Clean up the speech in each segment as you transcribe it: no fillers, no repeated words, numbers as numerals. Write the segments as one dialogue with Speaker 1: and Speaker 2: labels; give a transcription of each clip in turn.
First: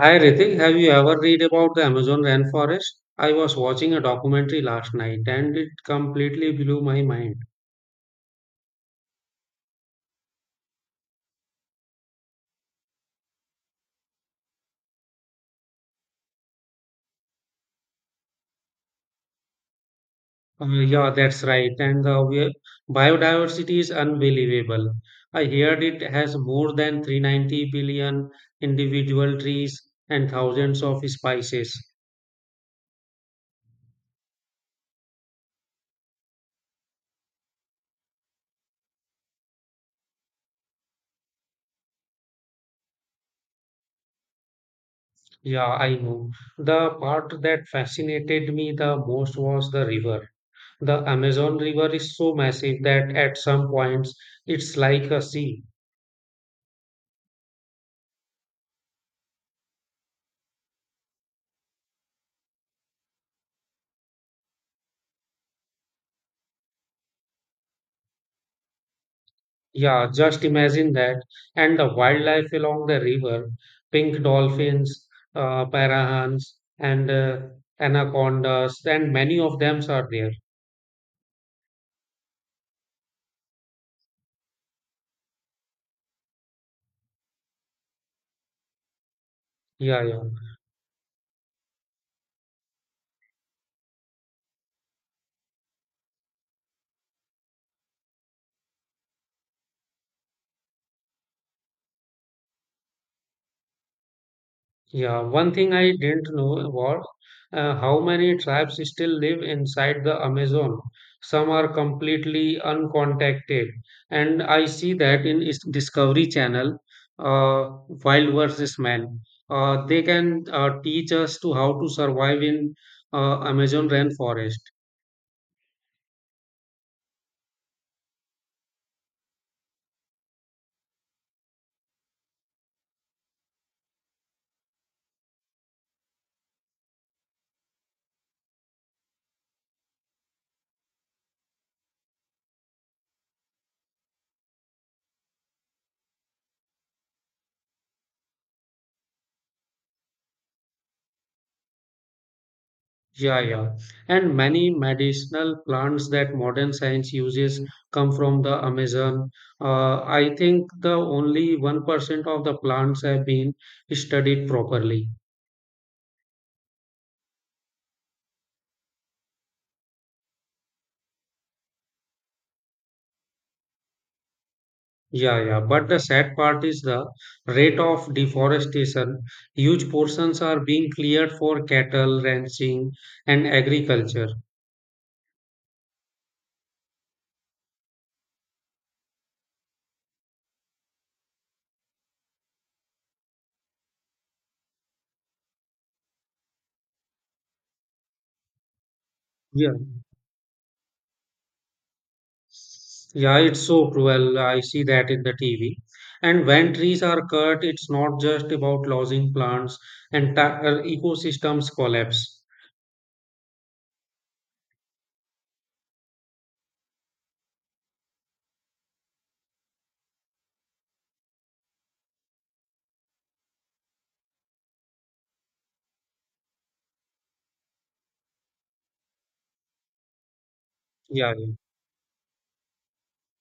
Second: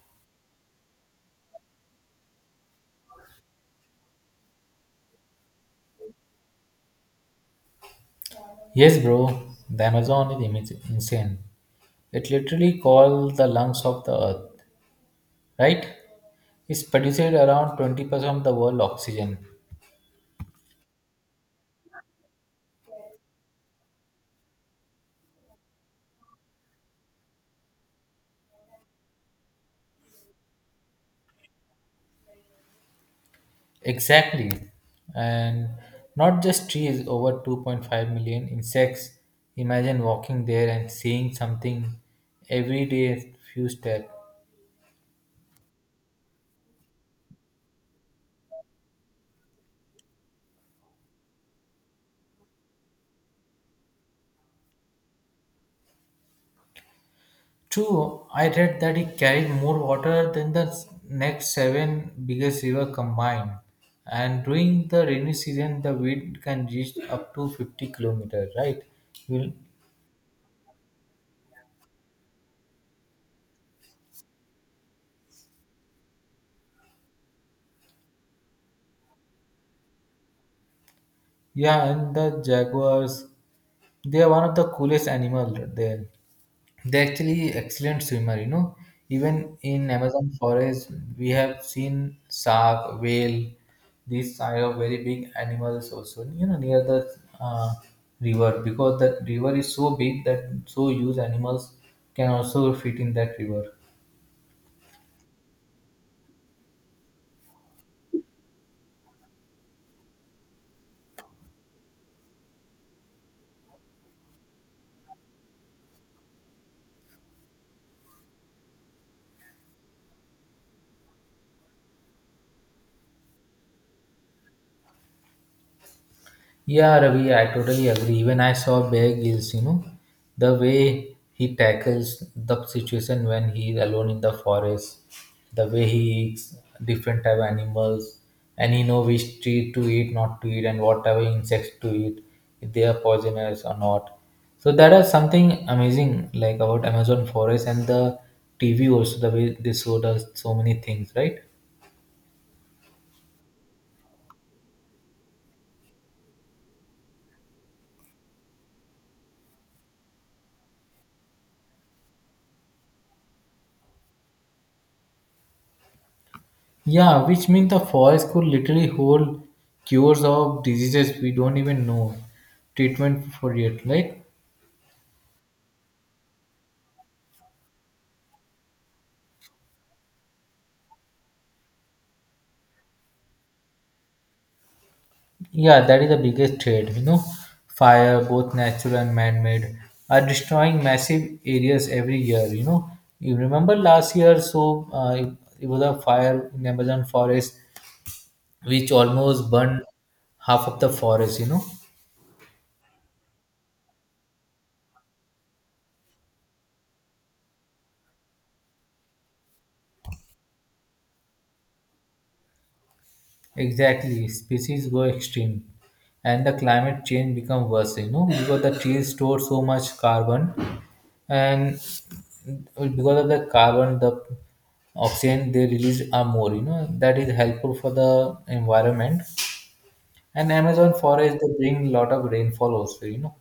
Speaker 1: Hi Ritik, have you ever read about the Amazon rainforest? I was watching a documentary last night and it completely blew my mind.
Speaker 2: Yes, bro. The Amazon is insane. It literally calls the lungs of the earth, right? It's produces around 20% of the world oxygen.
Speaker 1: Yeah, that's right. And the biodiversity is unbelievable. I heard it has more than 390 billion individual trees and thousands of species.
Speaker 2: Exactly. And not just trees, over 2.5 million insects. Imagine walking there and seeing something every day, few steps.
Speaker 1: Yeah, I know. The part that fascinated me the most was the river. The Amazon River is so massive that at some points it's like a sea.
Speaker 2: True, I read that it carried more water than the next seven biggest river combined. And during the rainy season, the wind can reach up to 50 kilometers, right? You'll,
Speaker 1: Yeah, just imagine that. And the wildlife along the river, pink dolphins, parahans, and anacondas, and many of them are there.
Speaker 2: yeah, and the jaguars, they are one of the coolest animal there. They're actually excellent swimmer, you know. Even in
Speaker 1: Yeah, yeah.
Speaker 2: Amazon forest, we have seen shark, whale, these kind of very big animals also, you know, near the river because the river is so big that so huge animals can also fit in that river.
Speaker 1: Yeah, one thing I didn't know was how many tribes still live inside the Amazon. Some are completely uncontacted, and I see that in Discovery Channel, Wild versus Man. They can teach us to how to survive in Amazon rainforest.
Speaker 2: Yeah, Ravi, I totally agree. Even I saw Bear Grylls, you know, the way he tackles the situation when he's alone in the forest, the way he eats different type of animals, and he know which tree to eat, not to eat, and whatever insects to eat, if they are poisonous or not. So that is something amazing, like about Amazon forest and the TV also, the way they showed us so many things, right?
Speaker 1: Yeah, yeah. And many medicinal plants that modern science uses come from the Amazon. I think the only 1% of the plants have been studied properly.
Speaker 2: Yeah, which means the forest could literally hold cures of diseases we don't even know treatment for it. Like,
Speaker 1: Yeah, yeah. But the sad part is the rate of deforestation. Huge portions are being cleared for cattle ranching and agriculture.
Speaker 2: yeah, that is the biggest threat. You know, fire, both natural and man-made, are destroying massive areas every year. You know, you remember last year, so it was a fire in Amazon forest which almost
Speaker 1: Yeah.
Speaker 2: burned half of the forest, you know.
Speaker 1: Yeah, it's so cruel. I see that in the TV. And when trees are cut, it's not just about losing plants, entire ecosystems collapse.
Speaker 2: Exactly, species go extinct, and the climate change become worse. You know because the trees store so much carbon, and because of the carbon, the oxygen they release are more. You know that is helpful for the environment, and Amazon
Speaker 1: Yeah,
Speaker 2: forest
Speaker 1: yeah.
Speaker 2: they bring lot of rainfall also, you know.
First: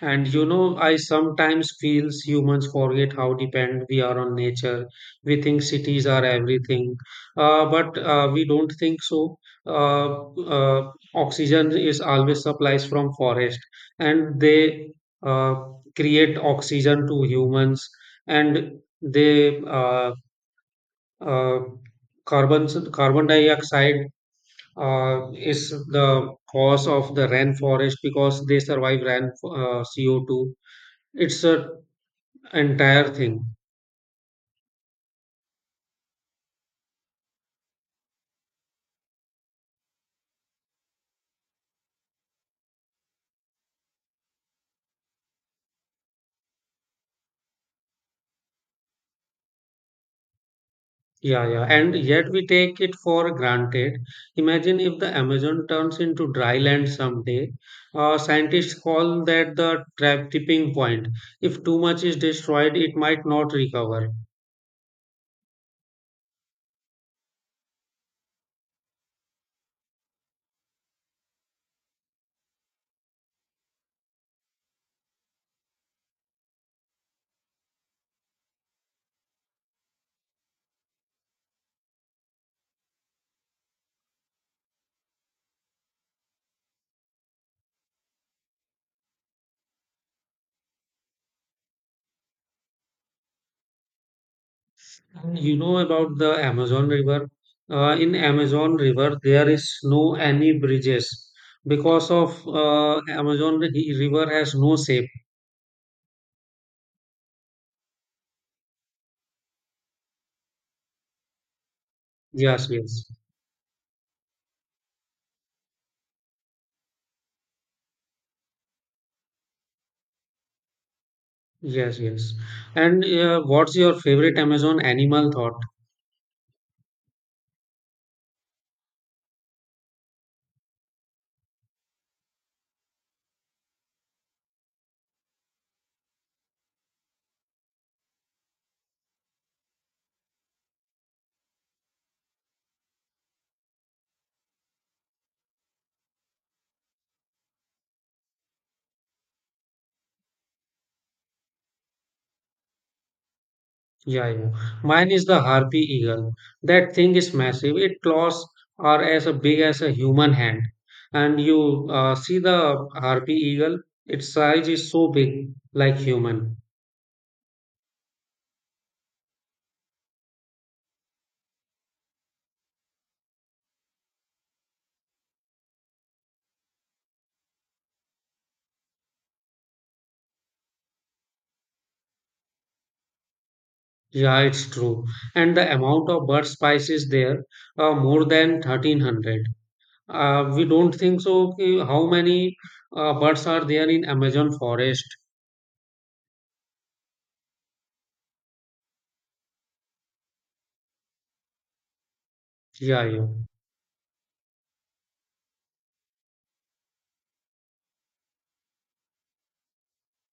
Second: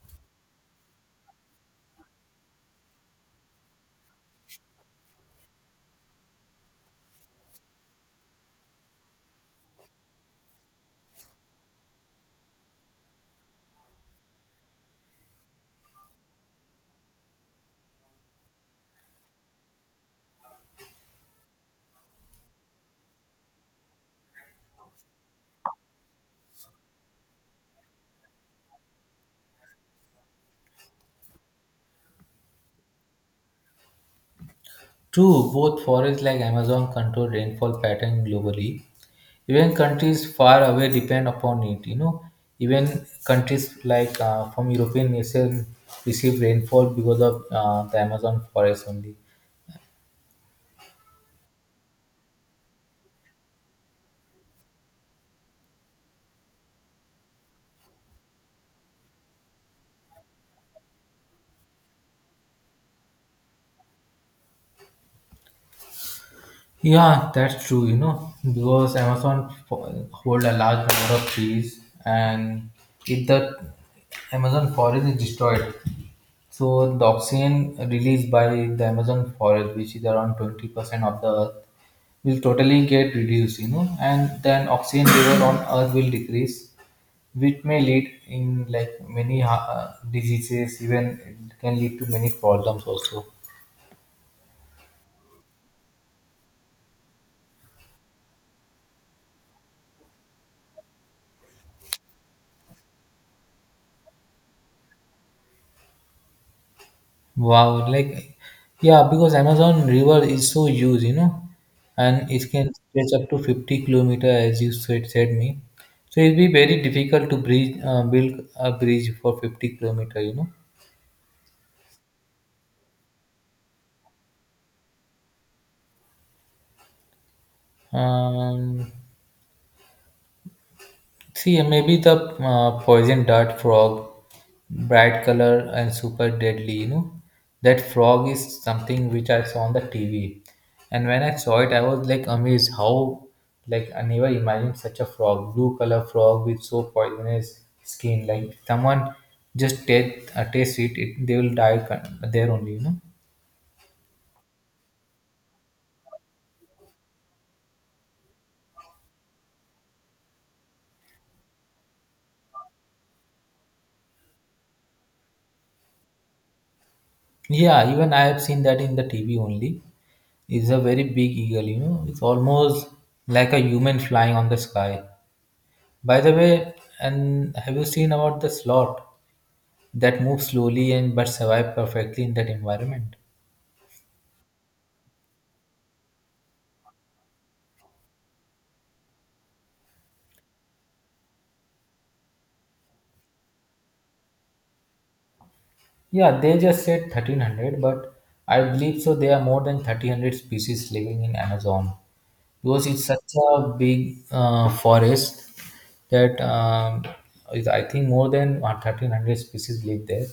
Speaker 1: And you know, I sometimes feels humans forget how dependent we are on nature. We think cities are everything, but we don't think so. Oxygen is always supplies from forest, and they uh, create oxygen to humans, and they uh, carbon carbon dioxide is the cause of the rainforest because they survive rain CO2 it's a entire thing.
Speaker 2: True, both forests like Amazon control rainfall pattern globally. Even countries far away depend upon it. You know, even countries like from European nation receive rainfall because of the Amazon forest only.
Speaker 1: Yeah, yeah. And yet we take it for granted. Imagine if the Amazon turns into dry land someday. Scientists call that the trap tipping point. If too much is destroyed, it might not recover.
Speaker 2: Yeah, that's true, you know, because hold a large number of trees and if the Amazon forest is destroyed, so the oxygen released by the Amazon forest, which is around 20% of the earth, will totally get reduced, you know, and then oxygen level on earth will decrease, which may lead in like many diseases, even it can lead to many problems also.
Speaker 1: And you know about the Amazon River? In Amazon River, there is no any bridges because of Amazon River has no shape.
Speaker 2: Wow, like yeah, because Amazon River is so huge, you know, and it
Speaker 1: Yes,
Speaker 2: can
Speaker 1: yes.
Speaker 2: stretch up to 50 kilometer as you said, said me. So it'll be very difficult to build a bridge for 50 kilometer, you
Speaker 1: Yes, yes. And what's your favorite Amazon animal thought?
Speaker 2: know. See, maybe the poison dart frog, bright color and super deadly, you know. That frog is something which I saw on the TV. And when I saw it, I was like amazed how, like, I never imagined such a frog, blue color frog with so poisonous skin. Like, someone just taste it, they will there only, you know.
Speaker 1: Yeah, yeah. Mine is the harpy eagle. That thing is massive. Its claws are as big as a human hand. And you see the harpy eagle, its size is so big, like human.
Speaker 2: Yeah, even I have seen that in the TV only. It's a very big eagle, you know. It's almost like a human flying on the sky. By the way, and have you seen about the slot that moves slowly and but survive perfectly in that environment?
Speaker 1: Yeah, it's true. And the amount of bird species there are more than 1,300. We don't think so. Okay, how many birds are there in Amazon forest?
Speaker 2: Yeah, they just said 1300, but I believe so. There are more than 1300 species living in Amazon because
Speaker 1: Yeah,
Speaker 2: it's
Speaker 1: yeah.
Speaker 2: such a big forest that I think more than 1300 species live there.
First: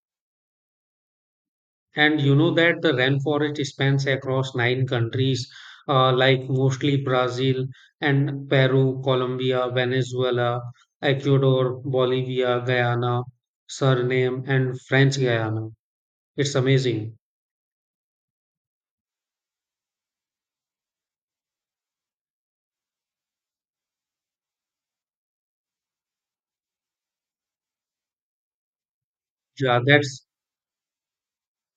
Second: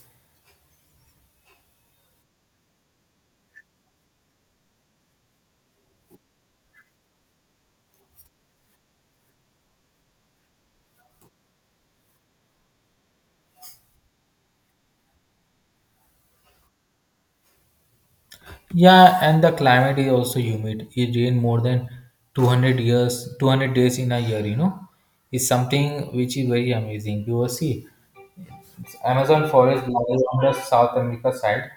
Speaker 1: And you know that the rainforest spans across nine countries, like mostly Brazil and Peru, Colombia, Venezuela, Ecuador, Bolivia, Guyana, Suriname, and French Guyana. It's amazing.
Speaker 2: Yeah, and the climate is also humid. It rain more than 200 years, 200 days in a year, you know. It's something which is very amazing. You will see. Amazon
Speaker 1: Yeah,
Speaker 2: forest lies
Speaker 1: that's
Speaker 2: on the South America side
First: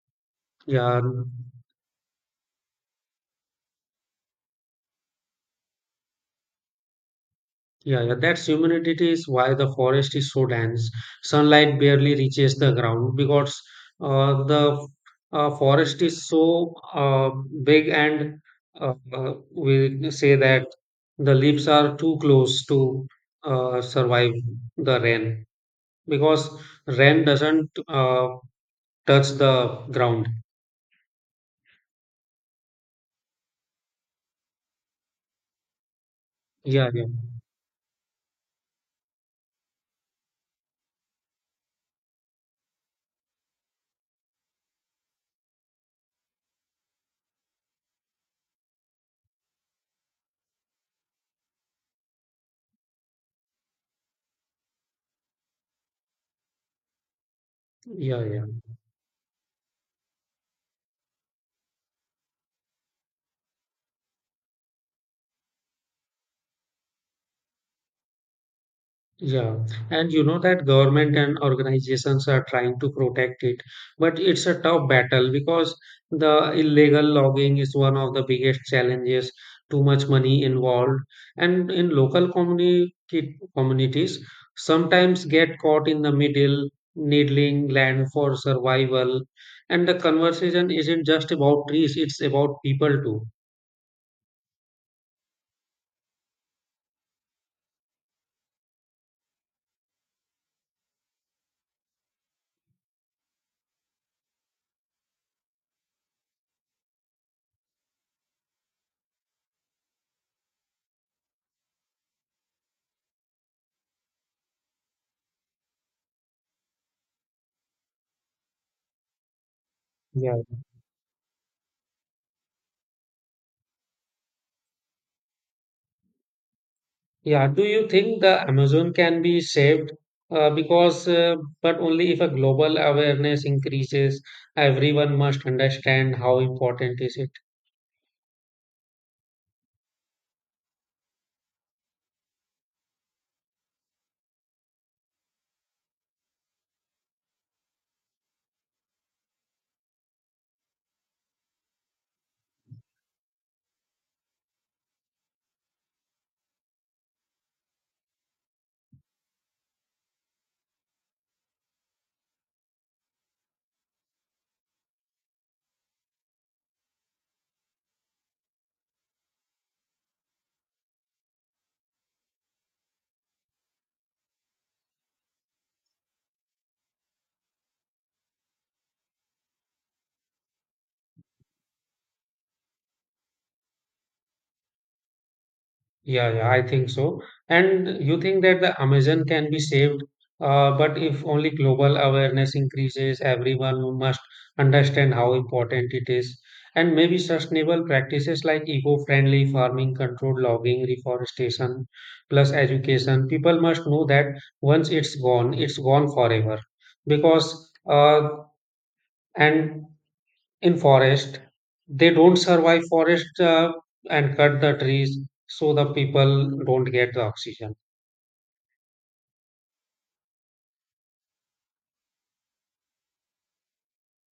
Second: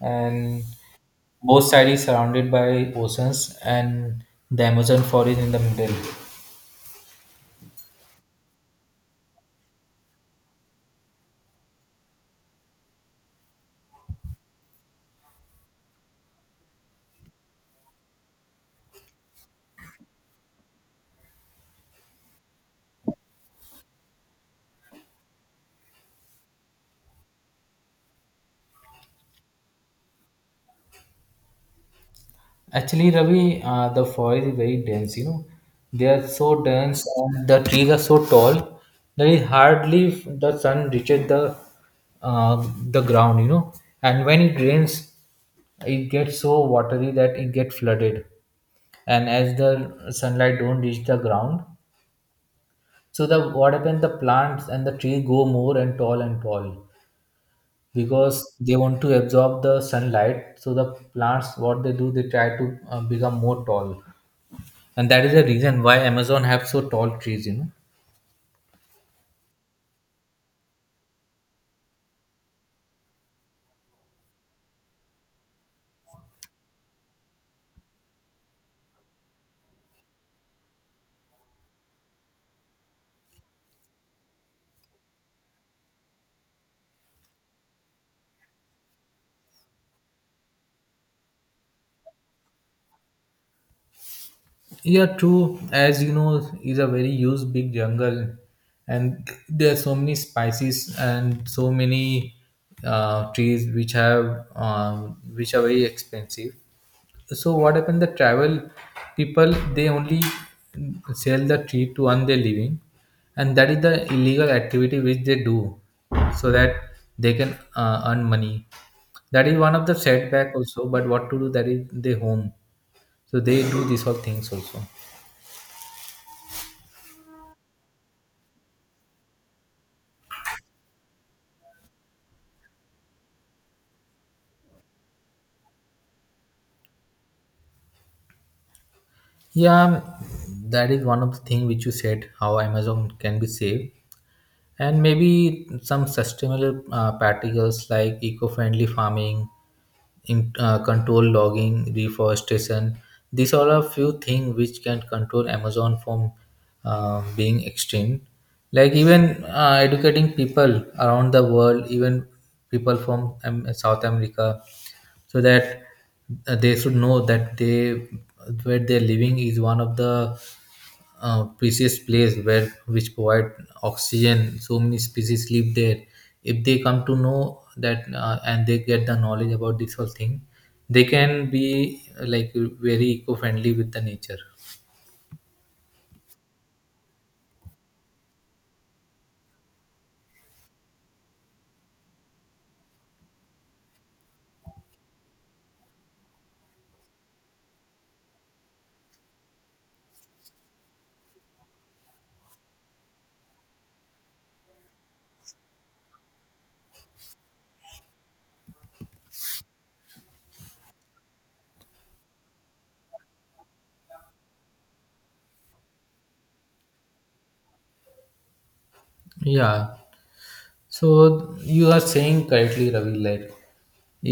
Speaker 2: and
Speaker 1: yeah.
Speaker 2: both sides is surrounded by oceans and the Amazon forest in the middle.
Speaker 1: Yeah, yeah, that's humidity is why the forest is so dense. Sunlight barely reaches the ground because the forest is so big, and we say that the leaves are too close to survive the rain because rain doesn't touch the ground.
Speaker 2: Actually, Ravi, the forest is very dense, you know. They are so
Speaker 1: Yeah, yeah,
Speaker 2: dense and the trees are so tall that it the sun reaches the ground, you know. And when it rains, it gets so watery that it gets flooded. And as the sunlight don't reach the ground, so the what happens? The plants and the trees go more and tall
Speaker 1: yeah, yeah.
Speaker 2: because they want to absorb the sunlight. So the plants, what they do, they try to become more tall, and that is the reason why amazon have so tall trees, you know.
Speaker 1: Yeah, and you know that government and organizations are trying to protect it, but it's a tough battle because the illegal logging is one of the biggest challenges, too much money involved, and in communities sometimes get caught in the middle, needling land for survival, and the conversation isn't just about trees, it's about people too.
Speaker 2: Yeah, true, as you know, is a very huge big jungle, and there are so many species and so many trees which have which are very expensive. So what happened, the travel people, they only sell the tree to earn their living, and that is the illegal activity which they do, so that they can earn money. That is one of the
Speaker 1: Yeah.
Speaker 2: setback also, but what to do, that is their home, so they do these all things also.
Speaker 1: Yeah, do you think the Amazon can be saved? Uh, because, uh, but only if a global awareness increases, everyone must understand how important is it.
Speaker 2: Yeah, that is one of the thing which you said, how amazon can be saved. And maybe some sustainable practicals like eco-friendly farming, control logging, reforestation. These are a few things which can control Amazon from being extinct. Like even educating people around the world, even people from South America, so that they should know that they where they're living is one of the precious place where which provide oxygen, so many species live there. If they come to know that and they get the knowledge about this whole thing, they can be like very eco-friendly with the nature.
Speaker 1: Yeah, yeah, I think so. And you think that the Amazon can be saved, but if only global awareness increases, everyone must understand how important it is. And maybe sustainable practices like eco-friendly farming, controlled logging, reforestation, plus education. People must know that once it's gone forever. Because and in forest they don't survive forest and cut the trees so the people don't get the oxygen.
Speaker 2: Yeah, so you are saying correctly, Ravi, like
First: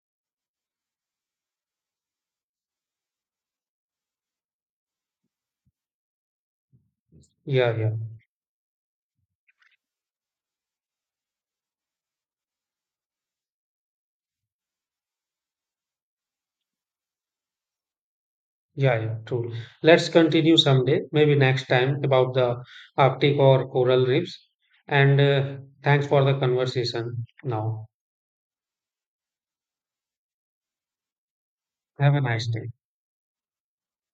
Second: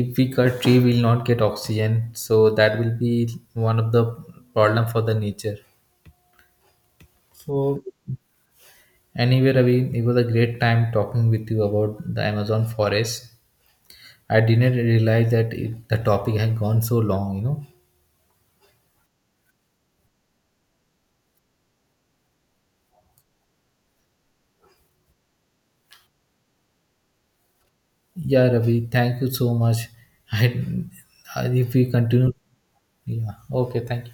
Speaker 2: if we cut tree we will not get oxygen, so that will be one of the problem for the nature.
Speaker 1: Yeah,
Speaker 2: So
Speaker 1: yeah.
Speaker 2: anyway, Ravi, it was a great time talking with you about the Amazon forest. I didn't realize that the topic had gone so long, you know.
Speaker 1: Yeah, yeah, true. Let's continue someday maybe next time about the arctic or coral reefs, and thanks for the conversation now.
Speaker 2: Yeah, Ravi, thank you so much. I, if we
Speaker 1: Have a
Speaker 2: continue,
Speaker 1: nice day.
Speaker 2: yeah, okay, thank you.